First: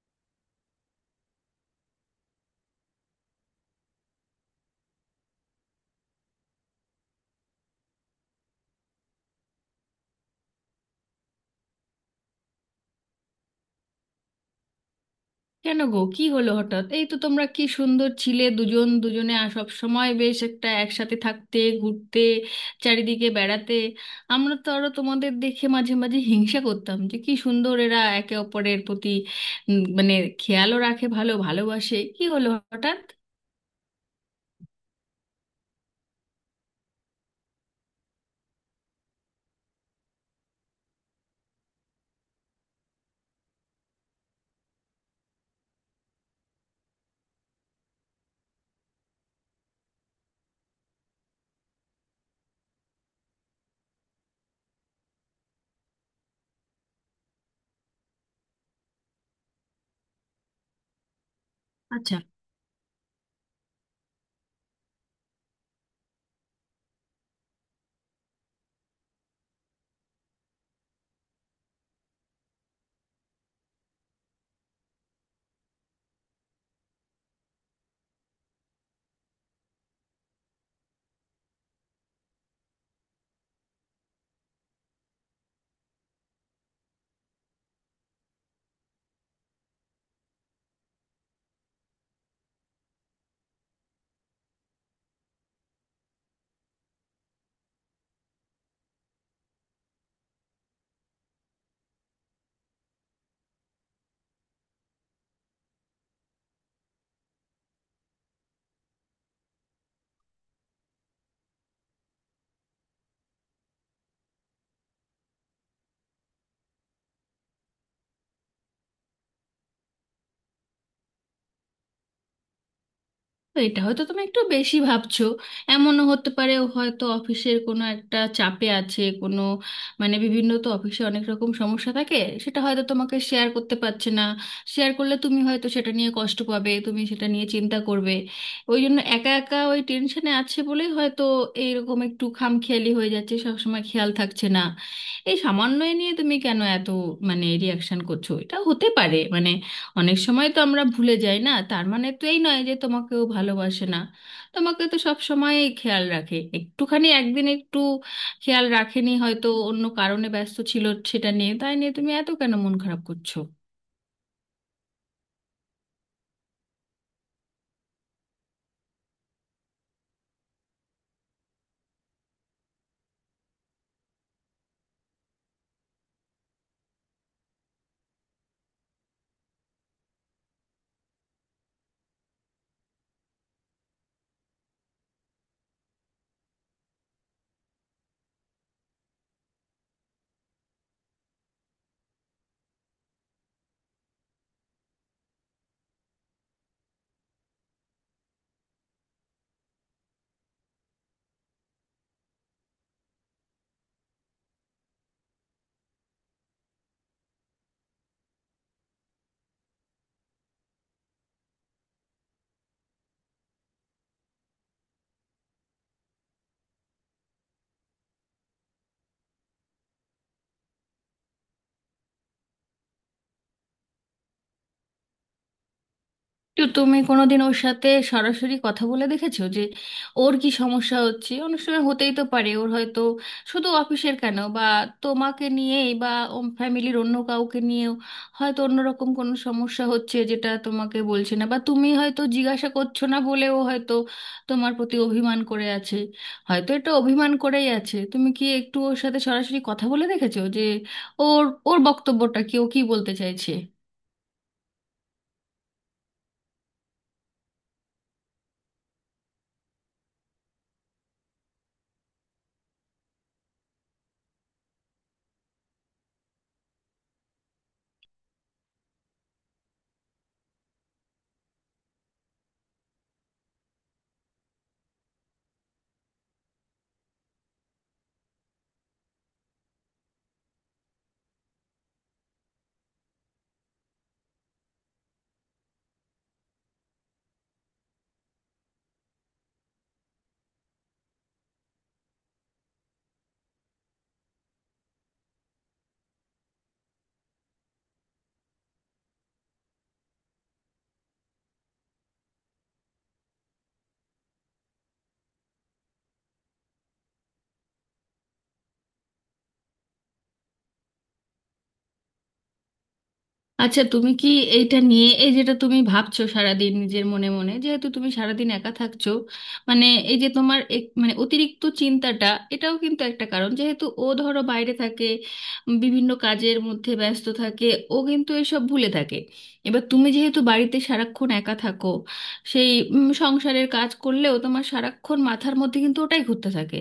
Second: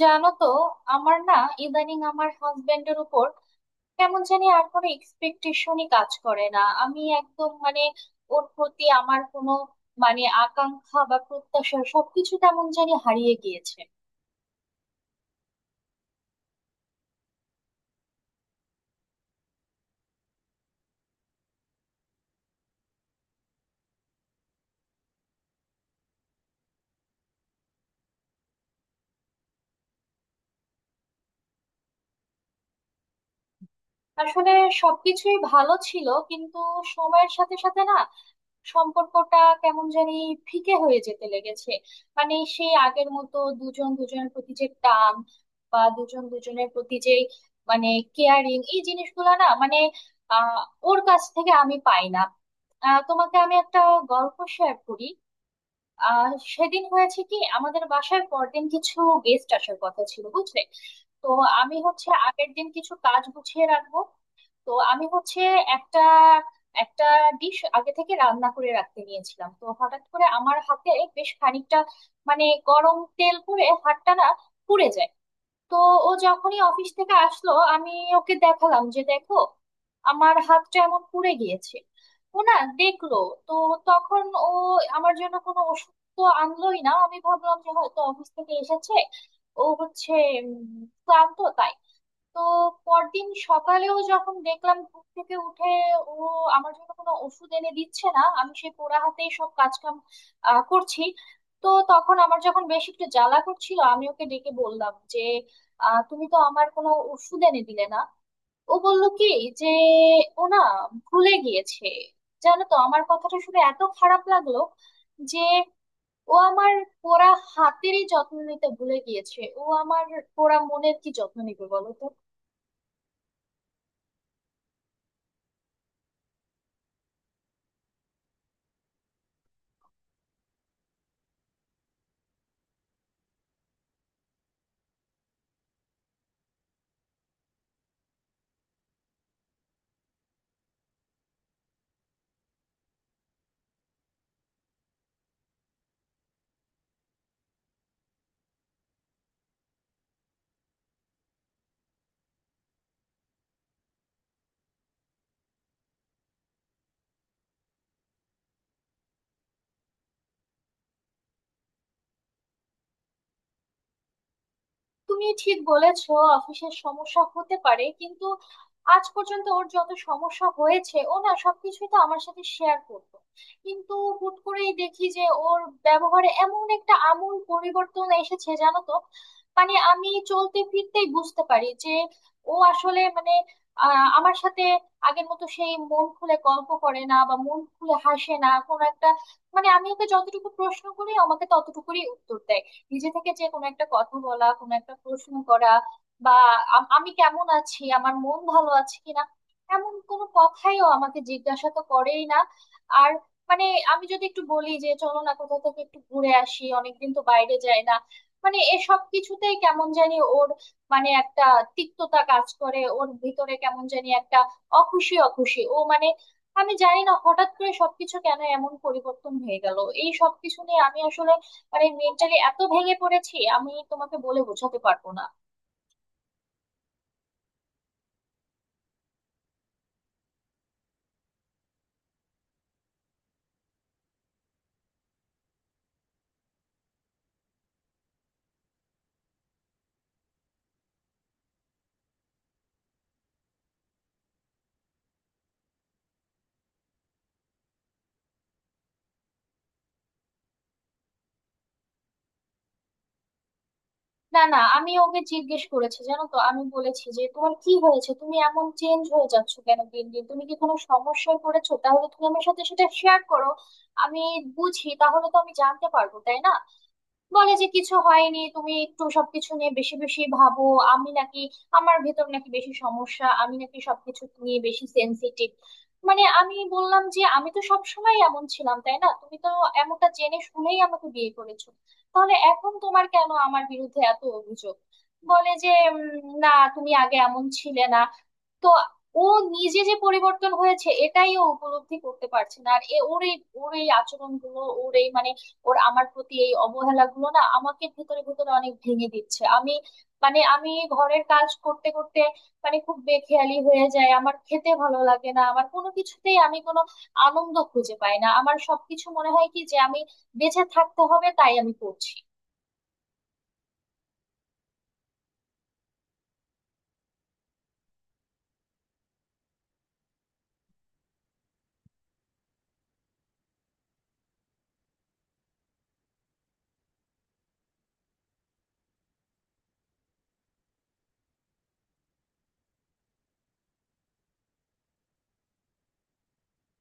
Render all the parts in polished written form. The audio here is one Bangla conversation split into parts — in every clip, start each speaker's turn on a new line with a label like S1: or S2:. S1: জানো তো, আমার না ইদানিং আমার হাজবেন্ডের উপর কেমন জানি আর কোনো এক্সপেকটেশনই কাজ করে না। আমি একদম মানে ওর প্রতি আমার কোনো মানে আকাঙ্ক্ষা বা প্রত্যাশা সবকিছু কেমন জানি হারিয়ে গিয়েছে।
S2: কেন গো, কি হলো হঠাৎ? এই তো তোমরা কি সুন্দর ছিলে, দুজন দুজনে। আর সব সময় বেশ একটা একসাথে থাকতে, ঘুরতে, চারিদিকে বেড়াতে। আমরা তো আরো তোমাদের দেখে মাঝে মাঝে হিংসা করতাম যে কি সুন্দর এরা একে অপরের প্রতি মানে খেয়ালও রাখে, ভালো ভালোবাসে। কি হলো হঠাৎ?
S1: আসলে সবকিছুই ভালো ছিল, কিন্তু সময়ের সাথে সাথে না সম্পর্কটা কেমন জানি ফিকে হয়ে যেতে লেগেছে। মানে সেই আগের মতো দুজন দুজনের প্রতি যে টান বা দুজন দুজনের প্রতি যে মানে কেয়ারিং এই জিনিসগুলো না মানে আহ ওর কাছ থেকে আমি পাই না। তোমাকে আমি একটা গল্প শেয়ার করি। সেদিন হয়েছে কি আমাদের বাসায় পরদিন কিছু গেস্ট আসার কথা ছিল, বুঝলে। তো আমি হচ্ছে
S2: আচ্ছা,
S1: আগের দিন কিছু কাজ গুছিয়ে রাখবো। তো আমি হচ্ছে একটা একটা ডিশ আগে থেকে রান্না করে রাখতে নিয়েছিলাম, তো হঠাৎ করে আমার হাতে বেশ খানিকটা মানে গরম তেল পড়ে হাতটা না পুড়ে যায়। তো ও যখনই অফিস থেকে আসলো, আমি ওকে দেখালাম যে দেখো আমার হাতটা এমন পুড়ে গিয়েছে। ও না দেখলো। তো তখন ও আমার জন্য কোনো ওষুধ তো আনলোই না। আমি ভাবলাম যে হয়তো অফিস থেকে এসেছে, ও হচ্ছে উম, ক্লান্ত তাই। তো পরদিন সকালেও যখন দেখলাম ঘুম থেকে উঠে ও আমার জন্য কোনো ওষুধ এনে দিচ্ছে না, আমি সেই পোড়া হাতেই সব কাজকাম করছি। তো তখন আমার যখন বেশ একটু জ্বালা করছিল আমি ওকে ডেকে বললাম যে তুমি তো আমার কোনো ওষুধ এনে দিলে না। ও বলল কি যে ও না ভুলে গিয়েছে। জানো তো আমার কথাটা শুনে এত খারাপ লাগলো যে ও আমার পোড়া হাতেরই যত্ন নিতে ভুলে গিয়েছে, ও আমার পোড়া মনের কি যত্ন নিবে বলো তো।
S2: এটা হয়তো তুমি একটু বেশি ভাবছো। এমনও হতে পারে ও হয়তো অফিসের কোনো একটা চাপে আছে। কোনো মানে, বিভিন্ন তো অফিসে অনেক রকম সমস্যা থাকে, সেটা হয়তো তোমাকে শেয়ার করতে পারছে না। শেয়ার করলে তুমি হয়তো সেটা নিয়ে কষ্ট পাবে, তুমি সেটা নিয়ে চিন্তা করবে, ওই জন্য একা একা ওই টেনশনে আছে বলেই হয়তো এইরকম একটু খামখেয়ালি হয়ে যাচ্ছে, সবসময় খেয়াল থাকছে না। এই সামান্য এ নিয়ে তুমি কেন এত মানে রিয়াকশন করছো? এটা হতে পারে, মানে অনেক সময় তো আমরা ভুলে যাই, না? তার মানে তো এই নয় যে তোমাকেও ভালোবাসে না। তোমাকে তো সব সময় খেয়াল রাখে, একটুখানি একদিন একটু খেয়াল রাখেনি, হয়তো অন্য কারণে ব্যস্ত ছিল। সেটা নিয়ে, তাই নিয়ে তুমি এত কেন মন খারাপ করছো?
S1: তুমি ঠিক বলেছো, অফিসের সমস্যা হতে পারে কিন্তু আজ পর্যন্ত ওর যত সমস্যা হয়েছে ও না সবকিছুই তো আমার সাথে শেয়ার করতো। কিন্তু হুট করেই দেখি যে ওর ব্যবহারে এমন একটা আমূল পরিবর্তন এসেছে, জানো তো। মানে আমি চলতে ফিরতেই বুঝতে পারি যে ও আসলে মানে আমার সাথে আগের মতো সেই মন খুলে গল্প করে না বা মন খুলে হাসে না কোনো একটা। মানে আমি ওকে যতটুকু প্রশ্ন করি ও আমাকে ততটুকুই উত্তর দেয়। নিজে থেকে যে কোনো একটা কথা বলা কোনো একটা প্রশ্ন করা বা আমি কেমন আছি আমার মন ভালো আছে কিনা এমন কোনো কথাইও আমাকে জিজ্ঞাসা তো করেই না। আর মানে আমি যদি একটু বলি যে চলো না কোথাও থেকে একটু ঘুরে আসি, অনেকদিন তো বাইরে যায় না, মানে এসব কিছুতেই কেমন জানি ওর মানে একটা তিক্ততা কাজ করে ওর ভিতরে কেমন জানি একটা অখুশি অখুশি ও মানে। আমি জানি না হঠাৎ করে সবকিছু কেন এমন পরিবর্তন হয়ে গেল। এই সবকিছু নিয়ে আমি আসলে মানে মেন্টালি এত ভেঙে পড়েছি আমি তোমাকে বলে বোঝাতে পারবো না।
S2: তো তুমি কোনোদিন ওর সাথে সরাসরি কথা বলে দেখেছো যে ওর কি সমস্যা হচ্ছে? অনেক সময় হতেই তো পারে ওর হয়তো শুধু অফিসের কেন বা তোমাকে নিয়েই বা ফ্যামিলির অন্য কাউকে নিয়েও হয়তো অন্যরকম কোনো সমস্যা হচ্ছে, যেটা তোমাকে বলছে না, বা তুমি হয়তো জিজ্ঞাসা করছো না বলেও হয়তো তোমার প্রতি অভিমান করে আছে। হয়তো এটা অভিমান করেই আছে। তুমি কি একটু ওর সাথে সরাসরি কথা বলে দেখেছো যে ওর ওর বক্তব্যটা কি, ও কি বলতে চাইছে?
S1: না, না, আমি ওকে জিজ্ঞেস করেছি, জানো তো আমি বলেছি যে তোমার কি হয়েছে তুমি এমন চেঞ্জ হয়ে যাচ্ছ কেন দিন দিন, তুমি কি কোনো সমস্যায় পড়েছো, তাহলে তুমি আমার সাথে সেটা শেয়ার করো, আমি বুঝি, তাহলে তো আমি জানতে পারবো তাই না। বলে যে কিছু হয়নি, তুমি একটু সবকিছু নিয়ে বেশি বেশি ভাবো, আমি নাকি আমার ভেতর নাকি বেশি সমস্যা আমি নাকি সবকিছু নিয়ে বেশি সেনসিটিভ। মানে আমি বললাম যে আমি তো সবসময় এমন ছিলাম তাই না, তুমি তো এমনটা জেনে শুনেই আমাকে বিয়ে করেছো, তাহলে এখন তোমার কেন আমার বিরুদ্ধে এত অভিযোগ। বলে যে না তুমি আগে এমন ছিলে না। তো ও নিজে যে পরিবর্তন হয়েছে এটাই ও উপলব্ধি করতে পারছে না আর ওর এই ওর এই আচরণগুলো ওর এই মানে ওর আমার প্রতি এই অবহেলা গুলো না আমাকে ভেতরে ভেতরে অনেক ভেঙে দিচ্ছে। আমি মানে আমি ঘরের কাজ করতে করতে মানে খুব বেখেয়ালি হয়ে যায়, আমার খেতে ভালো লাগে না, আমার কোনো কিছুতেই আমি কোনো আনন্দ খুঁজে পাই না, আমার সবকিছু মনে হয় কি যে আমি বেঁচে থাকতে হবে তাই আমি করছি।
S2: আচ্ছা, তুমি কি এইটা নিয়ে, এই যেটা তুমি ভাবছো সারাদিন নিজের মনে মনে, যেহেতু তুমি সারাদিন একা থাকছো, মানে এই যে তোমার মানে অতিরিক্ত চিন্তাটা, এটাও কিন্তু একটা কারণ। যেহেতু ও ধরো বাইরে থাকে, বিভিন্ন কাজের মধ্যে ব্যস্ত থাকে, ও কিন্তু এসব ভুলে থাকে। এবার তুমি যেহেতু বাড়িতে সারাক্ষণ একা থাকো, সেই সংসারের কাজ করলেও তোমার সারাক্ষণ মাথার মধ্যে কিন্তু ওটাই ঘুরতে থাকে।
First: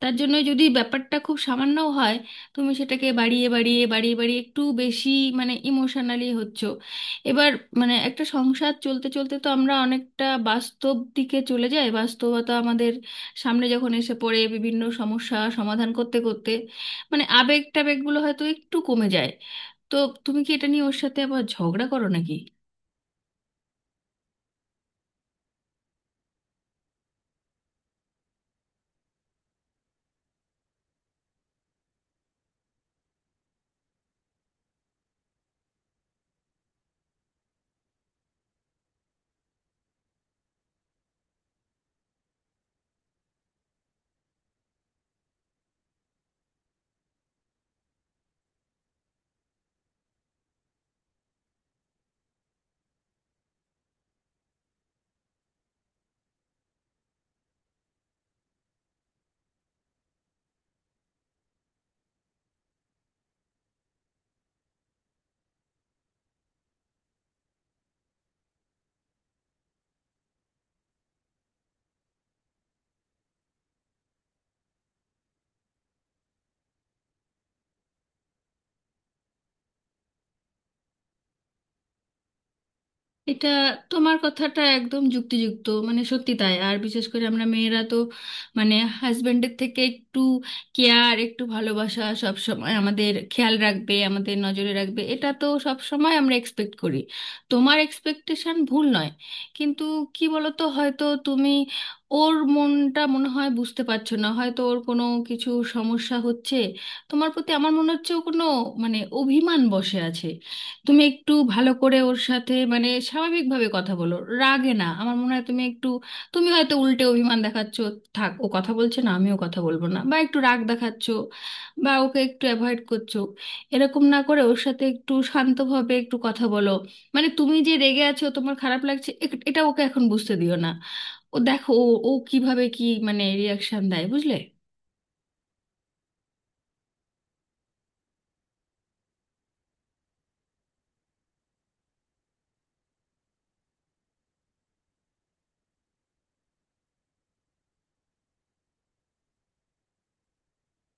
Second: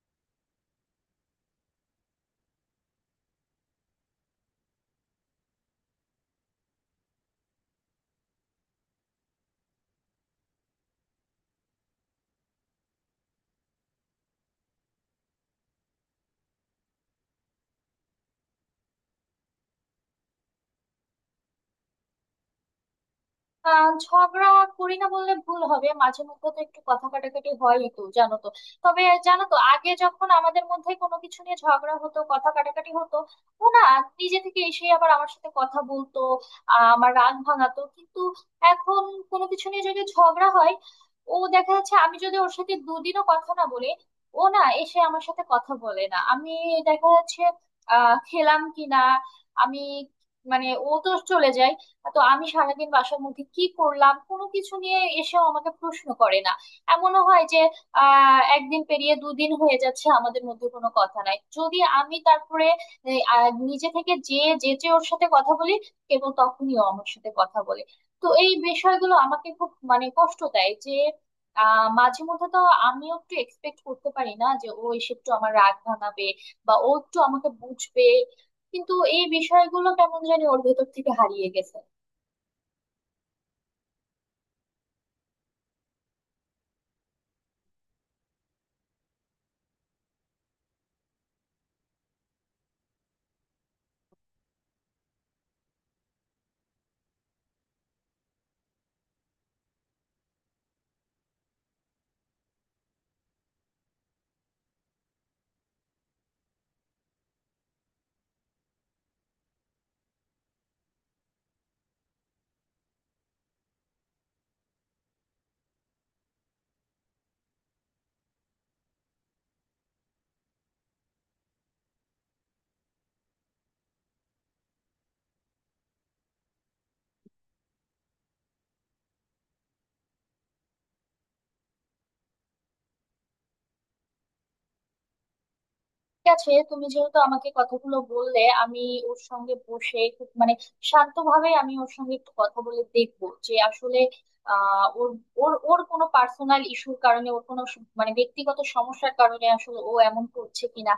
S2: তার জন্য যদি ব্যাপারটা খুব সামান্যও হয়, তুমি সেটাকে বাড়িয়ে বাড়িয়ে বাড়িয়ে বাড়িয়ে একটু বেশি মানে ইমোশনালি হচ্ছ। এবার মানে একটা সংসার চলতে চলতে তো আমরা অনেকটা বাস্তব দিকে চলে যাই, বাস্তবতা আমাদের সামনে যখন এসে পড়ে, বিভিন্ন সমস্যা সমাধান করতে করতে মানে আবেগ টাবেগগুলো হয়তো একটু কমে যায়। তো তুমি কি এটা নিয়ে ওর সাথে আবার ঝগড়া করো নাকি?
S1: ঝগড়া করি না বললে ভুল হবে, মাঝে মধ্যে তো একটু কথা কাটাকাটি হয়ই তো, জানো তো। তবে জানো তো আগে যখন আমাদের মধ্যে কোনো কিছু নিয়ে ঝগড়া হতো কথা কাটাকাটি হতো, ও না নিজে থেকে এসে আবার আমার সাথে কথা বলতো, আমার রাগ ভাঙাতো, কিন্তু এখন কোনো কিছু নিয়ে যদি ঝগড়া হয়, ও দেখা যাচ্ছে আমি যদি ওর সাথে দুদিনও কথা না বলি ও না এসে আমার সাথে কথা বলে না। আমি দেখা যাচ্ছে খেলাম কিনা আমি মানে ও তো চলে যায়, তো আমি সারাদিন বাসার মধ্যে কি করলাম কোনো কিছু নিয়ে এসেও আমাকে প্রশ্ন করে না। এমনও হয় যে একদিন পেরিয়ে দুদিন হয়ে যাচ্ছে আমাদের মধ্যে কোনো কথা নাই, যদি আমি তারপরে নিজে থেকে যে যেচে ওর সাথে কথা বলি কেবল তখনই ও আমার সাথে কথা বলে। তো এই বিষয়গুলো আমাকে খুব মানে কষ্ট দেয় যে মাঝে মধ্যে তো আমিও একটু এক্সপেক্ট করতে পারি না যে ও এসে একটু আমার রাগ ভাঙাবে বা ও একটু আমাকে বুঝবে, কিন্তু এই বিষয়গুলো কেমন জানি ওর ভেতর থেকে হারিয়ে গেছে।
S2: এটা, তোমার কথাটা একদম যুক্তিযুক্ত, মানে সত্যি তাই। আর বিশেষ করে আমরা মেয়েরা তো মানে হাজবেন্ডের থেকে একটু কেয়ার, একটু ভালোবাসা, সব সময় আমাদের খেয়াল রাখবে, আমাদের নজরে রাখবে, এটা তো সব সময় আমরা এক্সপেক্ট করি। তোমার এক্সপেকটেশন ভুল নয়। কিন্তু কি বলতো, হয়তো তুমি ওর মনটা মনে হয় বুঝতে পারছো না। হয়তো ওর কোনো কিছু সমস্যা হচ্ছে, তোমার প্রতি আমার মনে হচ্ছে ও কোনো মানে অভিমান বসে আছে। তুমি একটু ভালো করে ওর সাথে মানে স্বাভাবিকভাবে কথা বলো, রাগে না। আমার মনে হয় তুমি একটু, তুমি হয়তো উল্টে অভিমান দেখাচ্ছ। থাক, ও কথা বলছে না আমিও কথা বলবো না, বা একটু রাগ দেখাচ্ছ, বা ওকে একটু অ্যাভয়েড করছো। এরকম না করে ওর সাথে একটু শান্তভাবে একটু কথা বলো। মানে তুমি যে রেগে আছো, তোমার খারাপ লাগছে, এটা ওকে এখন বুঝতে দিও না। ও দেখো ও ও কিভাবে কি মানে রিয়াকশন দেয়, বুঝলে।
S1: ঠিক আছে, তুমি যেহেতু আমাকে কথাগুলো বললে, আমি ওর সঙ্গে বসে খুব মানে শান্তভাবে আমি ওর সঙ্গে একটু কথা বলে দেখবো যে আসলে ওর ওর ওর কোনো পার্সোনাল ইস্যুর কারণে ওর কোনো মানে ব্যক্তিগত সমস্যার কারণে আসলে ও এমন করছে কিনা।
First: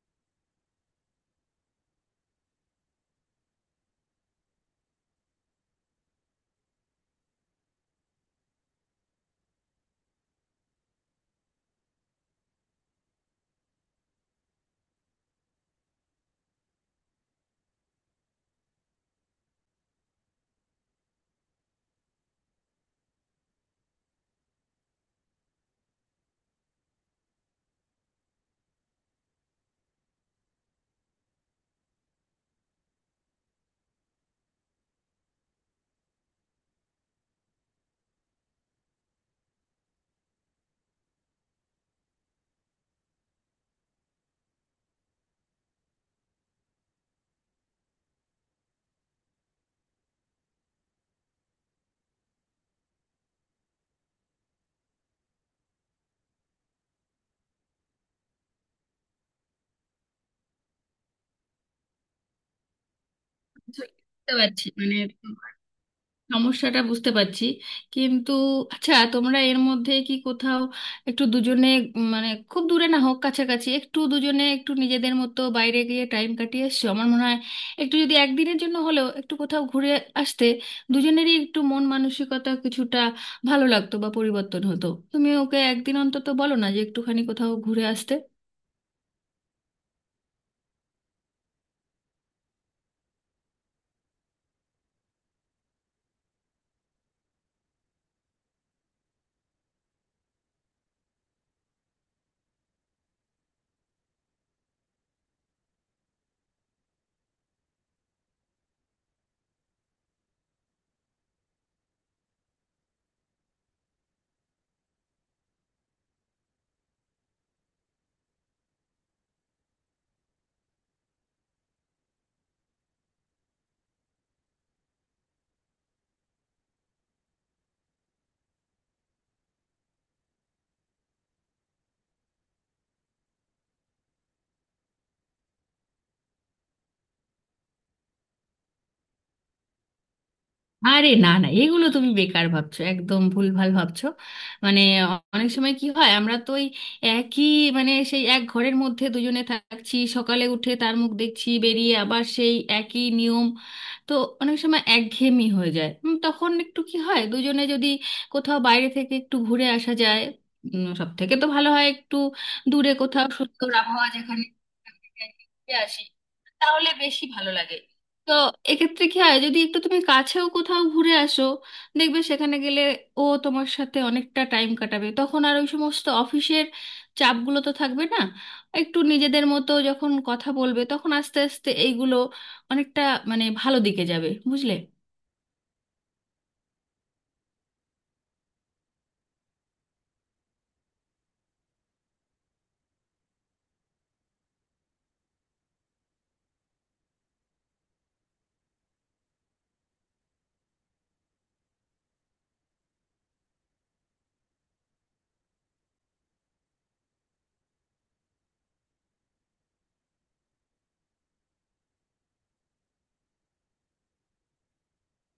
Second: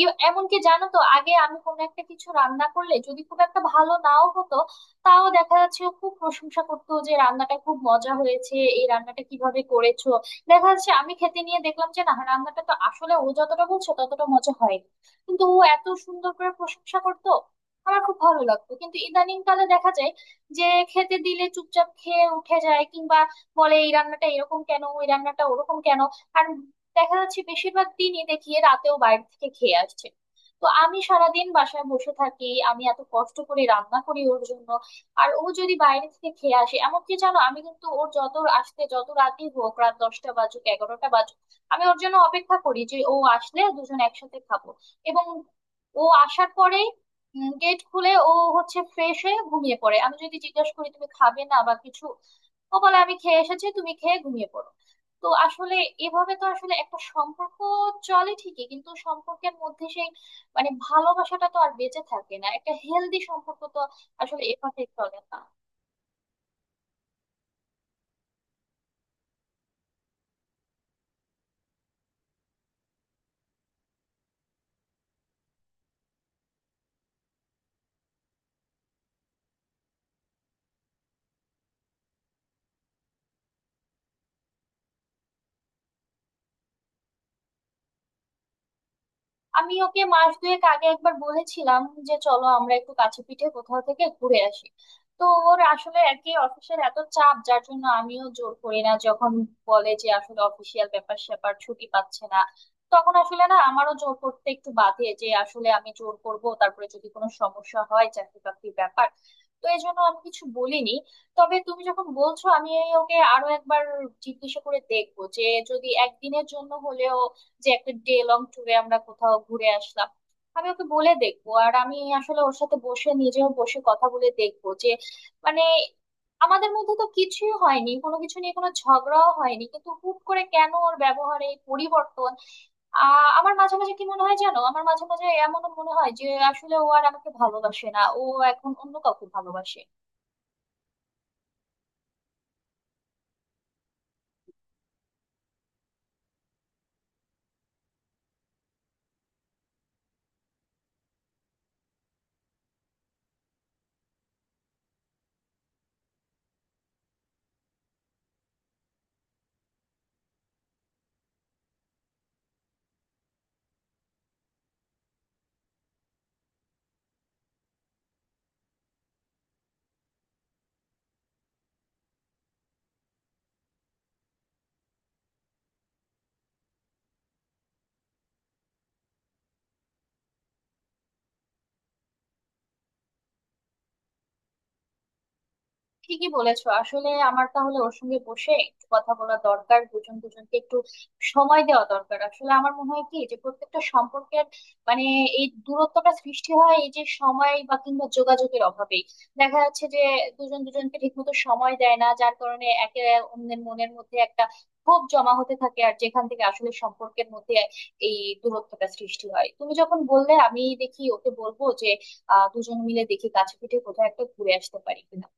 S1: এমনকি জানো তো আগে আমি কোনো একটা কিছু রান্না করলে যদি খুব একটা ভালো নাও হতো, তাও দেখা যাচ্ছে ও খুব প্রশংসা করতো যে রান্নাটা খুব মজা হয়েছে এই রান্নাটা কিভাবে করেছো। দেখা যাচ্ছে আমি খেতে নিয়ে দেখলাম যে না রান্নাটা তো আসলে ও যতটা বলছে ততটা মজা হয়নি, কিন্তু ও এত সুন্দর করে প্রশংসা করতো আমার খুব ভালো লাগতো। কিন্তু ইদানিং কালে দেখা যায় যে খেতে দিলে চুপচাপ খেয়ে উঠে যায় কিংবা বলে এই রান্নাটা এরকম কেন ওই রান্নাটা ওরকম কেন। আর দেখা যাচ্ছে বেশিরভাগ দিনই দেখি রাতেও বাইরে থেকে খেয়ে আসছে, তো আমি সারাদিন বাসায় বসে থাকি আমি এত কষ্ট করে রান্না করি ওর জন্য আর ও যদি বাইরে থেকে খেয়ে আসে। এমনকি জানো আমি কিন্তু ওর যত আসতে যত রাতই হোক, রাত 10টা বাজুক 11টা বাজুক, আমি ওর জন্য অপেক্ষা করি যে ও আসলে দুজন একসাথে খাবো। এবং ও আসার পরে গেট খুলে ও হচ্ছে ফ্রেশ হয়ে ঘুমিয়ে পড়ে, আমি যদি জিজ্ঞাসা করি তুমি খাবে না বা কিছু, ও বলে আমি খেয়ে এসেছি তুমি খেয়ে ঘুমিয়ে পড়ো। তো আসলে এভাবে তো আসলে একটা সম্পর্ক চলে ঠিকই কিন্তু সম্পর্কের মধ্যে সেই মানে ভালোবাসাটা তো আর বেঁচে থাকে না, একটা হেলদি সম্পর্ক তো
S2: বুঝতে
S1: আসলে
S2: পারছি
S1: এভাবে
S2: মানে,
S1: চলে না।
S2: সমস্যাটা বুঝতে পারছি, কিন্তু আচ্ছা তোমরা এর মধ্যে কি কোথাও একটু দুজনে মানে খুব দূরে না হোক, কাছাকাছি একটু দুজনে একটু নিজেদের মতো বাইরে গিয়ে টাইম কাটিয়ে এসছো? আমার মনে হয় একটু যদি একদিনের জন্য হলেও একটু কোথাও ঘুরে আসতে, দুজনেরই একটু মন মানসিকতা কিছুটা ভালো লাগতো বা পরিবর্তন হতো। তুমি ওকে একদিন অন্তত বলো না যে একটুখানি কোথাও ঘুরে আসতে।
S1: আমি ওকে মাস দুয়েক আগে একবার বলেছিলাম যে চলো আমরা একটু কাছে পিঠে কোথাও থেকে ঘুরে আসি। তো ওর আসলে আর কি অফিসের এত চাপ যার জন্য আমিও জোর করি না, যখন বলে যে আসলে অফিসিয়াল ব্যাপার স্যাপার ছুটি পাচ্ছে না, তখন আসলে না আমারও জোর করতে একটু বাধে যে আসলে আমি জোর করব তারপরে যদি কোনো সমস্যা হয় চাকরি বাকরির ব্যাপার। তো এই জন্য আমি কিছু বলিনি। তবে তুমি যখন বলছো আমি ওকে আরো একবার জিজ্ঞাসা করে দেখবো যে যদি একদিনের জন্য হলেও যে একটা ডে লং ট্যুরে আমরা কোথাও ঘুরে আসলাম। আমি ওকে বলে দেখবো আর আমি আসলে ওর সাথে বসে নিজেও বসে কথা বলে দেখবো যে মানে আমাদের মধ্যে তো কিছুই হয়নি কোনো কিছু নিয়ে কোনো ঝগড়াও হয়নি কিন্তু হুট করে কেন ওর ব্যবহারে এই পরিবর্তন। আমার মাঝে মাঝে কি মনে হয় জানো, আমার মাঝে মাঝে এমন মনে হয় যে আসলে ও আর আমাকে ভালোবাসে না, ও এখন অন্য কাউকে ভালোবাসে।
S2: আরে না না, এগুলো তুমি বেকার ভাবছো, একদম ভুলভাল ভাবছো। মানে অনেক সময় কি হয়, আমরা তো ওই একই মানে সেই এক ঘরের মধ্যে দুজনে থাকছি, সকালে উঠে তার মুখ দেখছি, বেরিয়ে আবার সেই একই নিয়ম। তো অনেক সময় একঘেয়েমি হয়ে যায়। তখন একটু কি হয়, দুজনে যদি কোথাও বাইরে থেকে একটু ঘুরে আসা যায়, সব থেকে তো ভালো হয় একটু দূরে কোথাও সুন্দর আবহাওয়া যেখানে ঘুরে আসি, তাহলে বেশি ভালো লাগে। তো এক্ষেত্রে কি হয়, যদি একটু তুমি কাছেও কোথাও ঘুরে আসো, দেখবে সেখানে গেলে ও তোমার সাথে অনেকটা টাইম কাটাবে, তখন আর ওই সমস্ত অফিসের চাপগুলো তো থাকবে না। একটু নিজেদের মতো যখন কথা বলবে, তখন আস্তে আস্তে এইগুলো অনেকটা মানে ভালো দিকে যাবে, বুঝলে।
S1: ঠিকই বলেছো, আসলে আমার তাহলে ওর সঙ্গে বসে একটু কথা বলা দরকার, দুজন দুজনকে একটু সময় দেওয়া দরকার। আসলে আমার মনে হয় কি যে প্রত্যেকটা সম্পর্কের মানে এই দূরত্বটা সৃষ্টি হয় এই যে সময় বা কিংবা যোগাযোগের অভাবেই। দেখা যাচ্ছে যে দুজন দুজনকে ঠিকমতো সময় দেয় না যার কারণে একে অন্যের মনের মধ্যে একটা ক্ষোভ জমা হতে থাকে আর যেখান থেকে আসলে সম্পর্কের মধ্যে এই দূরত্বটা সৃষ্টি হয়। তুমি যখন বললে আমি দেখি ওকে বলবো যে দুজন মিলে দেখি কাছে পিঠে কোথাও একটা ঘুরে আসতে পারি কিনা।